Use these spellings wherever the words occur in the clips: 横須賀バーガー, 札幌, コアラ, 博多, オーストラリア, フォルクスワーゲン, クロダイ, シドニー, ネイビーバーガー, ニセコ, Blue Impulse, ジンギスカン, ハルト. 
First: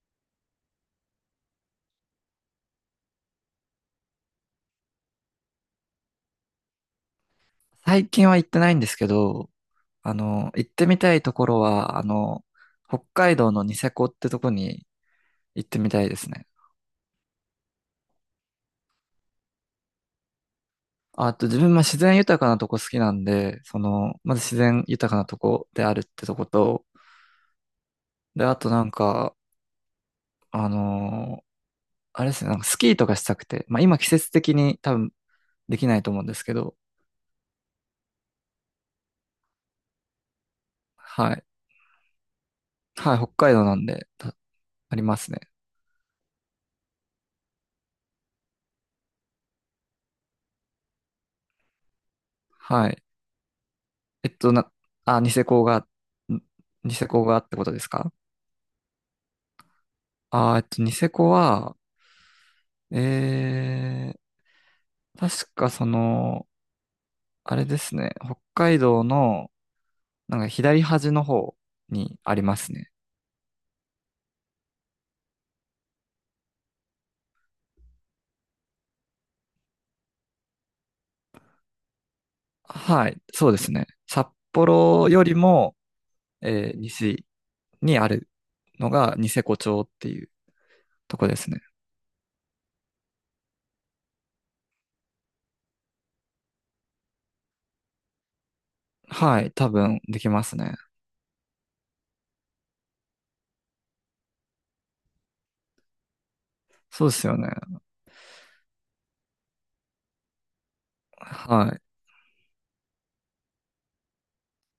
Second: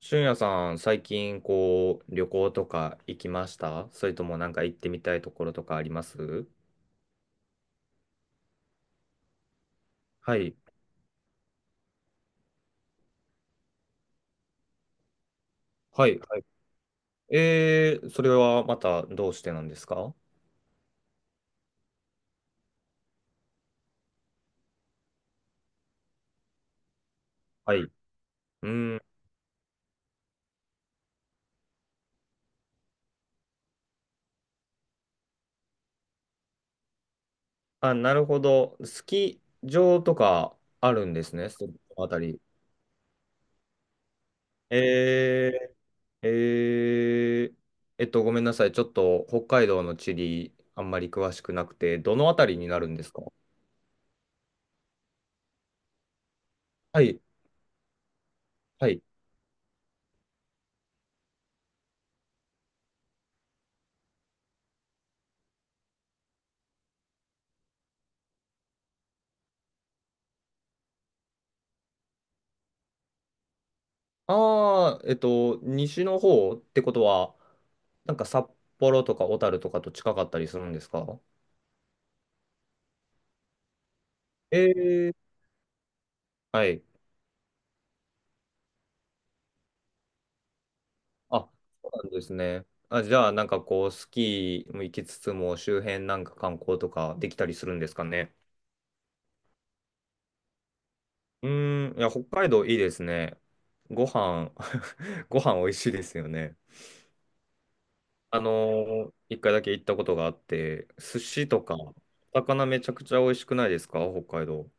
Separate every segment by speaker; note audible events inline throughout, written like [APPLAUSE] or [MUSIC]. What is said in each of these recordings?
Speaker 1: 俊也さん、最近こう旅行とか行きました？それともなんか行ってみたいところとかあります？
Speaker 2: 最近は行ってないんですけど、
Speaker 1: はい。
Speaker 2: 行ってみたいところは、北海道のニセコってとこに行ってみた
Speaker 1: は
Speaker 2: いで
Speaker 1: い。
Speaker 2: す
Speaker 1: はい。
Speaker 2: ね。
Speaker 1: それはまたどうしてなんですか？
Speaker 2: あと自分、まあ、自然豊かなとこ好きなんで、まず自然豊かなとこであるってとこと、
Speaker 1: はい。
Speaker 2: で、あ
Speaker 1: う
Speaker 2: となん
Speaker 1: ん。
Speaker 2: か、あのーあれですね、なんかスキーとかしたくて、まあ今季節的に多分できないと思うんですけど、
Speaker 1: あ、なるほど。スキー場とかあるんで
Speaker 2: は
Speaker 1: す
Speaker 2: い。
Speaker 1: ね、そのあたり。
Speaker 2: はい、北海道なんで、ありますね。
Speaker 1: えー、えー、ごめんなさい。ちょっと北海道の地理あんまり詳しくなくて、どのあたりにな
Speaker 2: は
Speaker 1: るん
Speaker 2: い。
Speaker 1: ですか？
Speaker 2: えっと、な、あ、んニ
Speaker 1: は
Speaker 2: セ
Speaker 1: い。
Speaker 2: コがってことですか？
Speaker 1: はい。
Speaker 2: ニセコは、え確かあれですね、北海道の、なんか左端の方にありますね。
Speaker 1: ああ、西の方ってことは、なんか札幌とか小樽とかと近かったりするんですか？
Speaker 2: はい、そうですね。札幌
Speaker 1: え
Speaker 2: よ
Speaker 1: え、
Speaker 2: りも、
Speaker 1: はい。
Speaker 2: 西にあるのがニセコ町っていうとこです
Speaker 1: あ、
Speaker 2: ね。
Speaker 1: そうなんですね。あ、じゃあ、なんかこう、スキーも行きつつも、周辺なんか観光とかできたりするんですかね。
Speaker 2: はい、多分できますね。
Speaker 1: うーん、いや、北海道いいですね。ご飯、[LAUGHS] ご飯美味しいですよね。
Speaker 2: そうですよね。
Speaker 1: あの一回だけ行ったことがあって、寿司と
Speaker 2: は
Speaker 1: か、
Speaker 2: い。
Speaker 1: 魚めちゃくちゃ美味しくないですか、北海道。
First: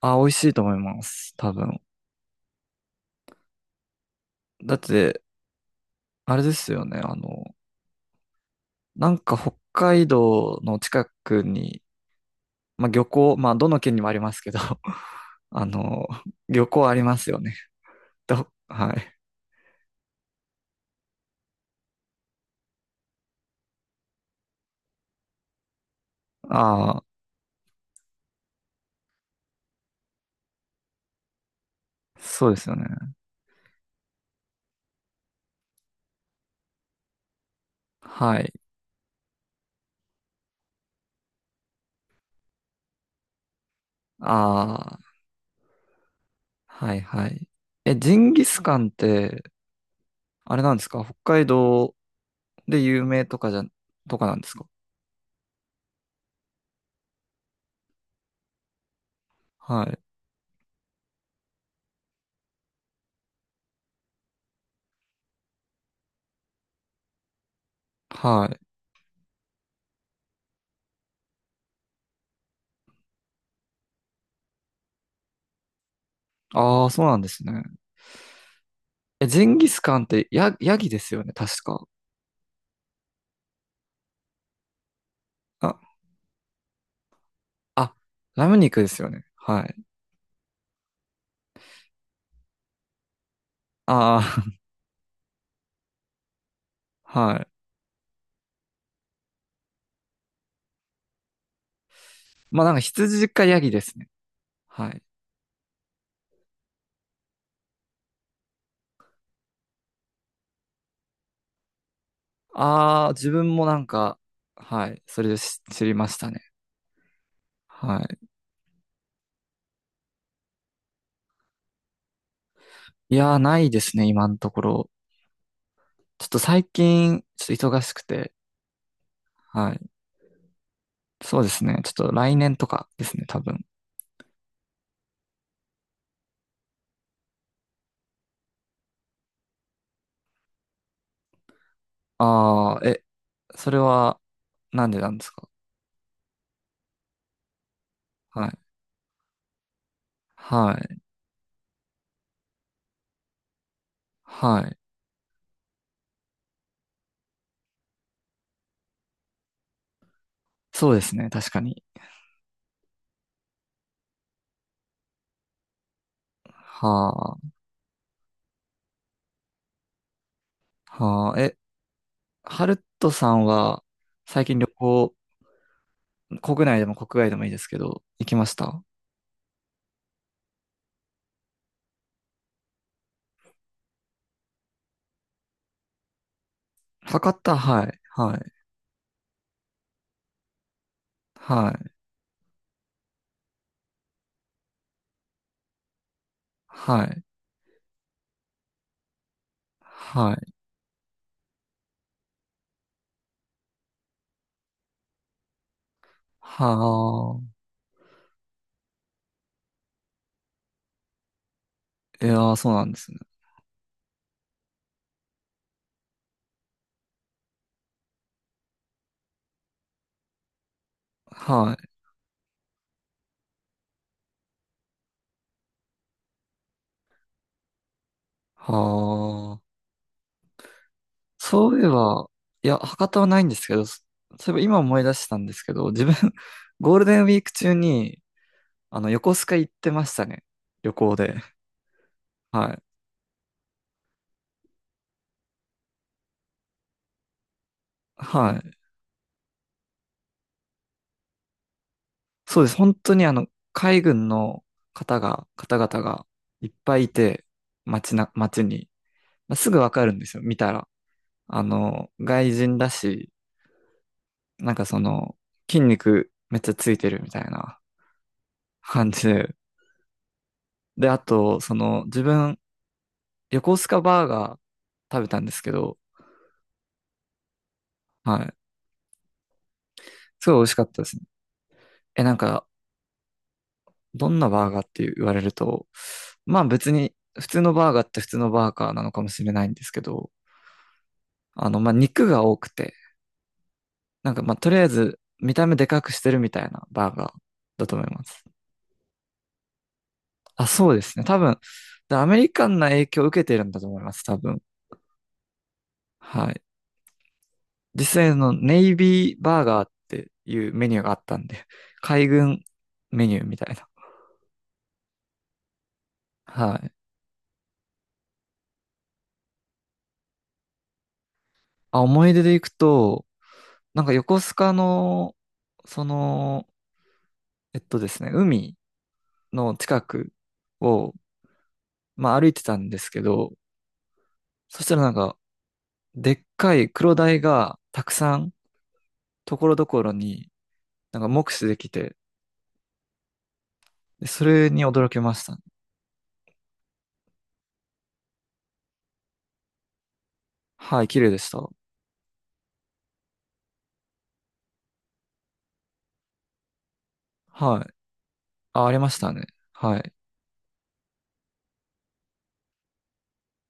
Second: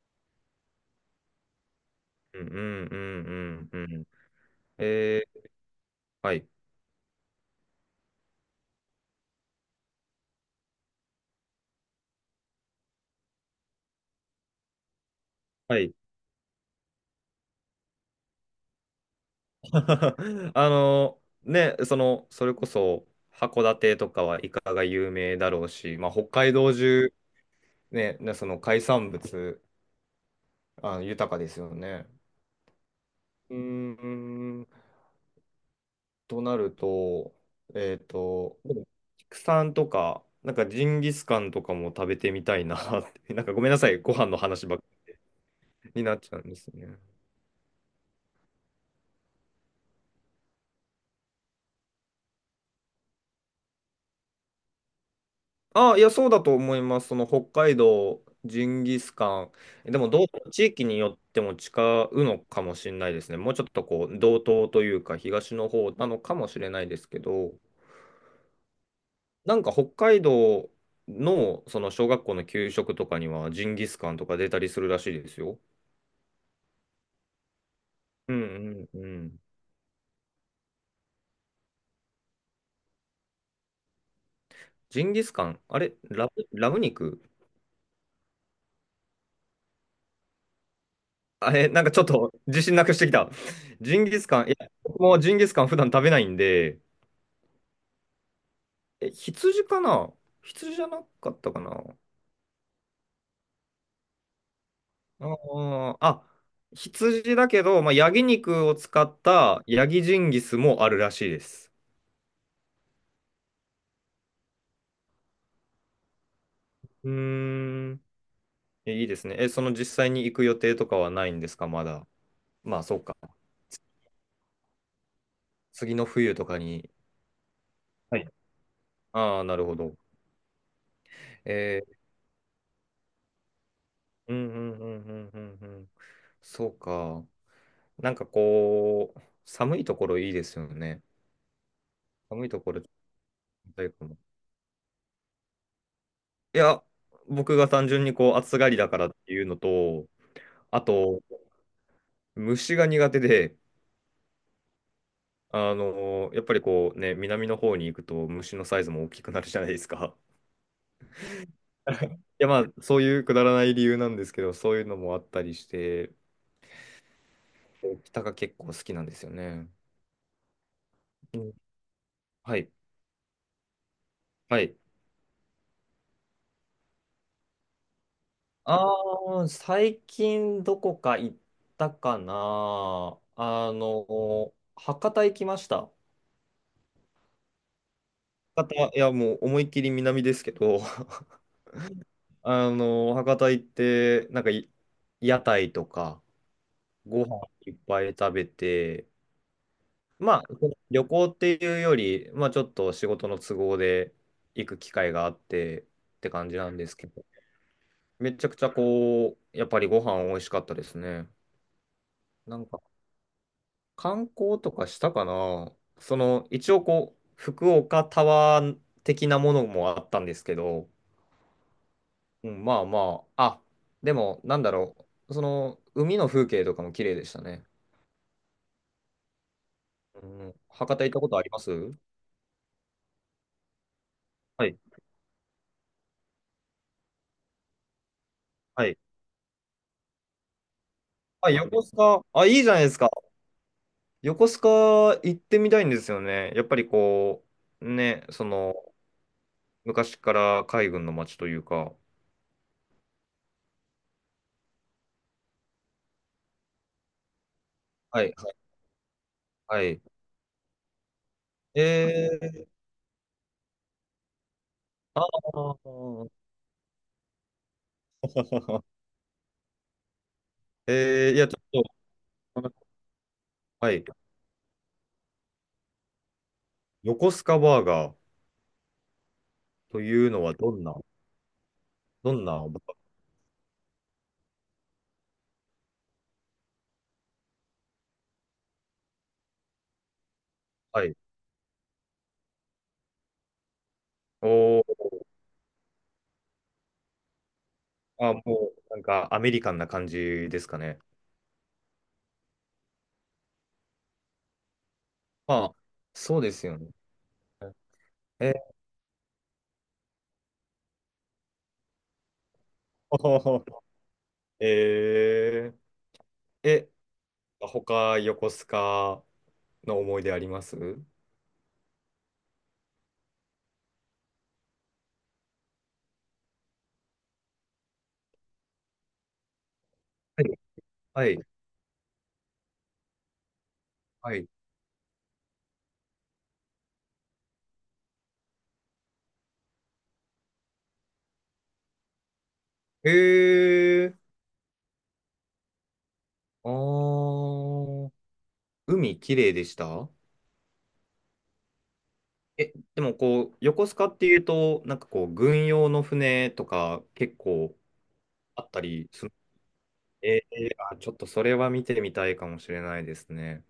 Speaker 2: あ、美味しいと思います。多分。
Speaker 1: うんうんうんうんうん。
Speaker 2: だって、
Speaker 1: えー、
Speaker 2: あ
Speaker 1: は
Speaker 2: れ
Speaker 1: い。
Speaker 2: ですよね。なんか北海道の近くにまあ、漁港、まあ、どの県にもありますけど、[LAUGHS] あ
Speaker 1: はい。
Speaker 2: の、漁港ありますよね。はい。
Speaker 1: [LAUGHS] ね、それこそ、函館とかはイカが有名だろうし、まあ、北海道
Speaker 2: ああ、
Speaker 1: 中、ね、その海産物、あ、豊かですよね。
Speaker 2: そうですよね。
Speaker 1: うーん、となると、
Speaker 2: はい。
Speaker 1: でも畜産とか、なんかジンギスカンとかも食べてみたいなって、[LAUGHS] なんかごめんなさい、ご飯の話ばっか
Speaker 2: ああ、
Speaker 1: りになっちゃうんです
Speaker 2: は
Speaker 1: ね。
Speaker 2: いはい。え、ジンギスカンって、あれなんですか？北海道で有名とかじゃ、とかなんですか？
Speaker 1: ああ、いや、そうだと思います。その北海道、ジンギスカン。
Speaker 2: は
Speaker 1: で
Speaker 2: い。
Speaker 1: も、地域によっても違うのかもしれないですね。もうちょっとこう、道東というか、東の方なのかもしれないですけど、
Speaker 2: はい。
Speaker 1: なんか北海道の、その小学校の給食とかには、ジンギスカンとか出たりするらしいですよ。
Speaker 2: ああ、そうなんですね。
Speaker 1: うんうんう
Speaker 2: え、
Speaker 1: ん。
Speaker 2: ジンギスカンってヤギですよね、確か。
Speaker 1: ジンギスカン、あ
Speaker 2: あ、
Speaker 1: れ、ラム肉。
Speaker 2: あ、ラム肉ですよね。はい。
Speaker 1: [LAUGHS] あれ、なんかちょっと自信なくしてきた。ジン
Speaker 2: あ
Speaker 1: ギスカン、いや、僕もジンギスカン普段食べないんで、
Speaker 2: あ、[LAUGHS] はい。
Speaker 1: え、羊かな？羊じゃなかったかな？
Speaker 2: まあなんか羊かヤギですね。はい。
Speaker 1: あーあ、羊だけど、まあ、ヤギ肉を使ったヤギジンギスもあるらしいです。
Speaker 2: ああ、自分もなんか、はい、それで知りましたね。
Speaker 1: うー
Speaker 2: は
Speaker 1: ん。いいですね。え、その実際に行く予定とかはないんですか、まだ。まあ、そう
Speaker 2: い。
Speaker 1: か。
Speaker 2: いやー、ない
Speaker 1: つ
Speaker 2: ですね、今のところ。
Speaker 1: 次の
Speaker 2: ちょっ
Speaker 1: 冬
Speaker 2: と
Speaker 1: とか
Speaker 2: 最
Speaker 1: に。
Speaker 2: 近、ちょっと忙しく
Speaker 1: はい。
Speaker 2: て、
Speaker 1: ああ、なる
Speaker 2: は
Speaker 1: ほ
Speaker 2: い。
Speaker 1: ど。
Speaker 2: そうで
Speaker 1: え
Speaker 2: すね、ちょっ
Speaker 1: ー、
Speaker 2: と来年とかですね、多分。
Speaker 1: うんうんうんうんうんうん。そうか。なんかこう、寒いところいいですよね。寒いとこ
Speaker 2: あ
Speaker 1: ろ、
Speaker 2: あ、え、それは、なんでなんですか？
Speaker 1: いや、僕が単純にこう
Speaker 2: は
Speaker 1: 暑
Speaker 2: い。
Speaker 1: がりだからっていうのと、
Speaker 2: は
Speaker 1: あ
Speaker 2: い。
Speaker 1: と、虫が苦手で、
Speaker 2: はい。
Speaker 1: やっぱりこうね、南の方に行くと虫のサイズも大きくなるじゃないですか。
Speaker 2: そうですね、確かに。
Speaker 1: [LAUGHS] いや、まあ、そういうくだらない理由なんですけど、そういうのもあったりして、
Speaker 2: は
Speaker 1: 北が結構好きなんですよね。
Speaker 2: あ、は
Speaker 1: う
Speaker 2: あ、
Speaker 1: ん、
Speaker 2: え、
Speaker 1: は
Speaker 2: ハ
Speaker 1: い。
Speaker 2: ルトさんは、最近
Speaker 1: は
Speaker 2: 旅
Speaker 1: い。
Speaker 2: 行、国内でも国外でもいいですけど、行きました？
Speaker 1: ああ、最近どこか行ったかな。博多行きました。
Speaker 2: 博多、はい、はい、
Speaker 1: 博多、いや、もう思いっきり南ですけど、
Speaker 2: はい、
Speaker 1: 博多行って、なんかい、屋台とか、
Speaker 2: はい。
Speaker 1: ご飯いっぱい食べて、
Speaker 2: は
Speaker 1: まあ、
Speaker 2: い。
Speaker 1: 旅行っていうより、まあ、ちょっと仕事の都合で行く機会があってって感じなんですけど、
Speaker 2: は
Speaker 1: めちゃくちゃこう、やっぱりご飯美味しかったですね。
Speaker 2: あ。いやー、
Speaker 1: なん
Speaker 2: そう
Speaker 1: か、
Speaker 2: なんですね。
Speaker 1: 観光とかしたかな。その、一応こう、福岡タワー的なものもあったんですけど、
Speaker 2: はい。
Speaker 1: うん、まあまあ、あ、でも、なんだろう、その、海の風景とかも綺麗でしたね。
Speaker 2: はあ。
Speaker 1: うん、博多行ったことありま
Speaker 2: そ
Speaker 1: す？
Speaker 2: ういえば、いや、博多はないんですけど、そそういえ
Speaker 1: は
Speaker 2: ば今
Speaker 1: い。
Speaker 2: 思い出したんですけど、自分、[LAUGHS] ゴールデンウィーク中に、
Speaker 1: はい。
Speaker 2: 横須賀行ってましたね。旅行で。
Speaker 1: あ、横須賀、あ、いいじ
Speaker 2: は
Speaker 1: ゃな
Speaker 2: い。
Speaker 1: いですか。横須賀行ってみたいんですよね。やっぱりこう、ね、そ
Speaker 2: はい。
Speaker 1: の、昔から海軍の街というか。
Speaker 2: そうです。本当に海軍の方々がいっぱいいて、
Speaker 1: はい、は
Speaker 2: 街
Speaker 1: い、
Speaker 2: に。まあ、すぐ
Speaker 1: は
Speaker 2: わ
Speaker 1: い。
Speaker 2: かるんですよ。見たら。
Speaker 1: え
Speaker 2: 外
Speaker 1: ー、
Speaker 2: 人だし、なんか
Speaker 1: あ
Speaker 2: 筋肉
Speaker 1: ー
Speaker 2: めっちゃついてるみたいな
Speaker 1: [LAUGHS]
Speaker 2: 感じで。で、あ
Speaker 1: いや、ち
Speaker 2: と、
Speaker 1: ょっ
Speaker 2: 自分、
Speaker 1: と、
Speaker 2: 横須
Speaker 1: は
Speaker 2: 賀
Speaker 1: い。
Speaker 2: バーガー食べたんですけど、
Speaker 1: 横須賀バーガー
Speaker 2: はい。
Speaker 1: というの
Speaker 2: す
Speaker 1: は
Speaker 2: ごい美味
Speaker 1: ど
Speaker 2: しか
Speaker 1: ん
Speaker 2: っ
Speaker 1: な、
Speaker 2: たですね。え、
Speaker 1: ど
Speaker 2: なん
Speaker 1: んな、
Speaker 2: か、どんなバーガーって言われると、まあ別に、普通のバーガーって普通のバーガーなのかもしれないんですけど、
Speaker 1: はい。
Speaker 2: まあ肉が多くて、なんかまあとり
Speaker 1: お
Speaker 2: あえ
Speaker 1: ー
Speaker 2: ず見た目でかくしてるみたいなバーガーだと思いま
Speaker 1: あ、
Speaker 2: す。
Speaker 1: もう、なんか、アメリカンな感じで
Speaker 2: あ、
Speaker 1: すか
Speaker 2: そう
Speaker 1: ね。
Speaker 2: ですね。多分、でアメリカンな影響を受けてるんだと思います、多分。
Speaker 1: まあ、そう
Speaker 2: は
Speaker 1: で
Speaker 2: い。
Speaker 1: すよね。
Speaker 2: 実際の
Speaker 1: え、[LAUGHS]
Speaker 2: ネイビーバーガーっていうメニューがあったんで、海軍
Speaker 1: ほ
Speaker 2: メニ
Speaker 1: ほ
Speaker 2: ューみ
Speaker 1: ほ。
Speaker 2: たいな。
Speaker 1: えー、
Speaker 2: は
Speaker 1: え、
Speaker 2: い。
Speaker 1: 他、横須賀の思い出あります？は
Speaker 2: あ、思い出で行くと、なんか横須賀の、その、えっとですね、海の近く
Speaker 1: い、
Speaker 2: を、
Speaker 1: はい。
Speaker 2: まあ歩いてたんですけど、
Speaker 1: はい。
Speaker 2: そしたらなんか、でっかいクロダイがたくさん、ところどころに、なんか目視できて、
Speaker 1: え
Speaker 2: で
Speaker 1: ー、
Speaker 2: それに驚きましたね。
Speaker 1: あー、海綺麗でした？
Speaker 2: はい、綺麗でした。
Speaker 1: え、でもこう、横須賀っていうと、なんかこう、軍用の船とか結構
Speaker 2: はい。
Speaker 1: あった
Speaker 2: あ、ありま
Speaker 1: り
Speaker 2: し
Speaker 1: す
Speaker 2: た
Speaker 1: る。
Speaker 2: ね。はい。
Speaker 1: あ、ちょっとそれは見てみたいかもしれないですね。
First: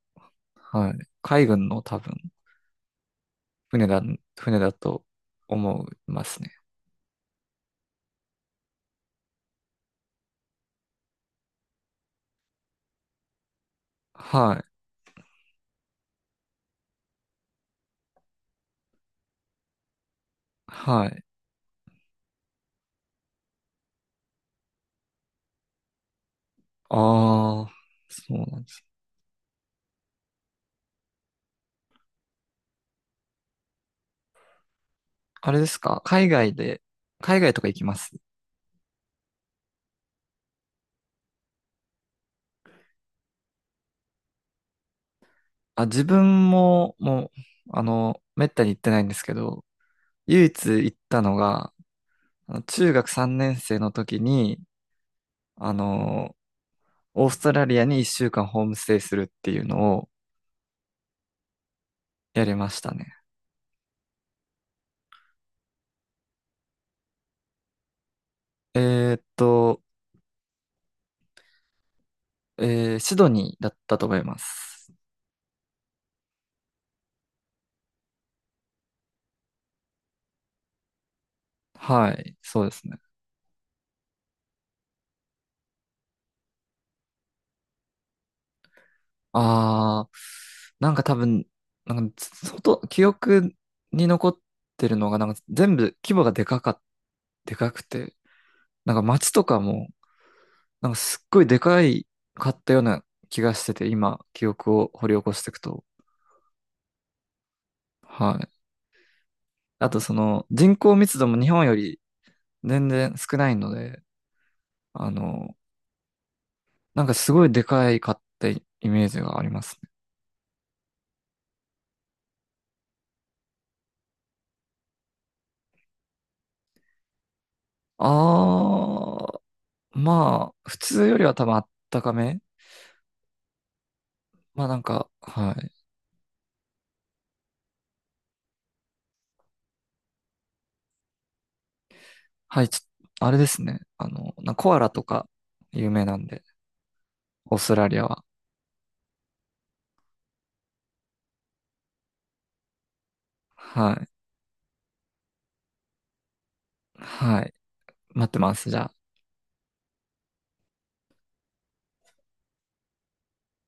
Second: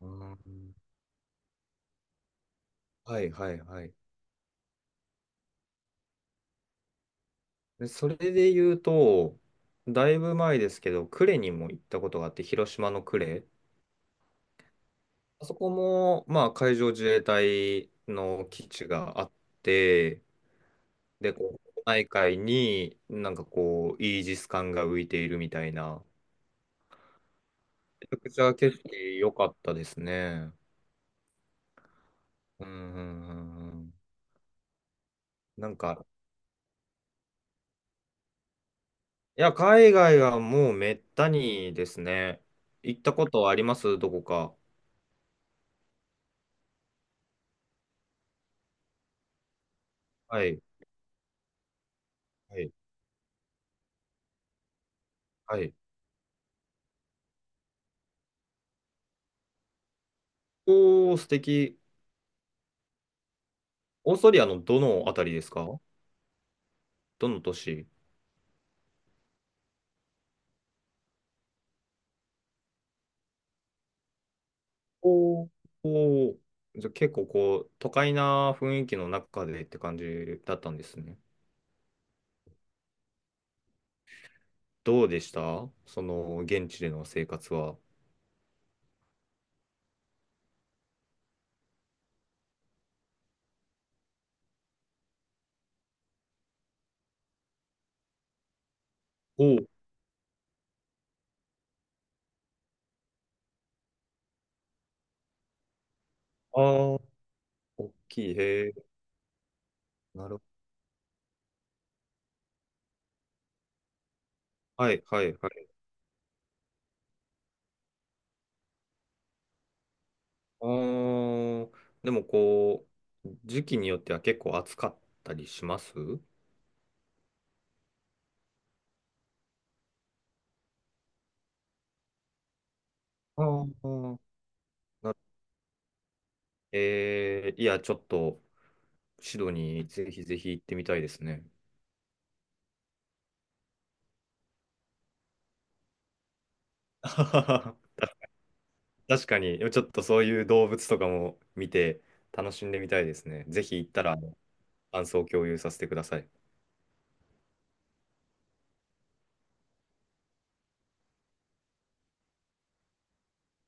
Speaker 1: うん。
Speaker 2: はい。海軍の多分。
Speaker 1: はいはいは
Speaker 2: 船
Speaker 1: い。
Speaker 2: だ、船だと思いますね。
Speaker 1: でそれで言うと、だいぶ前ですけど、呉にも行ったことがあって、広島の呉。
Speaker 2: はい。
Speaker 1: あそこも、まあ、海上自衛隊の基地があって、
Speaker 2: はい。
Speaker 1: で、こう、内海になんかこう、イージス艦が浮いているみたいな、
Speaker 2: ああ、
Speaker 1: めちゃく
Speaker 2: そう
Speaker 1: ちゃ
Speaker 2: なんで
Speaker 1: 景
Speaker 2: す。
Speaker 1: 色良かったですね。うんうんうんうん。
Speaker 2: あれで
Speaker 1: なん
Speaker 2: すか
Speaker 1: か、
Speaker 2: 海外で、海外とか行きます？
Speaker 1: いや、海外はもうめったにですね。行ったことあります？どこか。
Speaker 2: あ、自分も、もう、めったに行ってないんですけど、
Speaker 1: は
Speaker 2: 唯
Speaker 1: い。
Speaker 2: 一行ったのが、
Speaker 1: はい。
Speaker 2: 中学3年生の時に、
Speaker 1: は
Speaker 2: あ
Speaker 1: い。
Speaker 2: の、オーストラリアに1週間ホームステイするっていうのを
Speaker 1: おー、素敵。
Speaker 2: やりましたね。
Speaker 1: オーストリアのどのあたりですか？どの都市？
Speaker 2: えーっと、シドニーだったと思います。
Speaker 1: おーおー、じゃあ結構こう、都会な雰囲気の中でって感じだったんですね。
Speaker 2: はい、そうですね。
Speaker 1: どうでした、その、現地での生活は。
Speaker 2: ああ、なんか多分、なんか、記憶に残ってるのが、なんか全部規模がでかくて、なんか街
Speaker 1: お
Speaker 2: と
Speaker 1: う、
Speaker 2: かも、なんかすっごいでかいかったような気がしてて、今、記憶を掘り起こしていくと。
Speaker 1: ああ、大きい。
Speaker 2: はい。
Speaker 1: へえ、
Speaker 2: あと
Speaker 1: なるほど。
Speaker 2: 人口密度も日本より全然少ないので、
Speaker 1: はい、
Speaker 2: あ
Speaker 1: はい、は
Speaker 2: の、
Speaker 1: い。
Speaker 2: なんかすごいでかいかったイメージがありますね。
Speaker 1: あー、でもこう、時期によっては結構暑かったりします？
Speaker 2: ああ、まあ、普通よりは多分あったかめ。
Speaker 1: あー
Speaker 2: まあなんか、
Speaker 1: な
Speaker 2: はい。
Speaker 1: えー、いや、ちょっと、シドニー、ぜひぜひ行ってみたいですね。
Speaker 2: はい、あれですね。コアラとか有名なんで、オーストラ
Speaker 1: [LAUGHS]
Speaker 2: リアは。
Speaker 1: 確かに、ちょっとそういう動物とかも見て楽しんでみたいですね。ぜひ行っ
Speaker 2: は
Speaker 1: た
Speaker 2: い。
Speaker 1: ら、感想を共有させてください。
Speaker 2: はい。待ってます。じゃあ。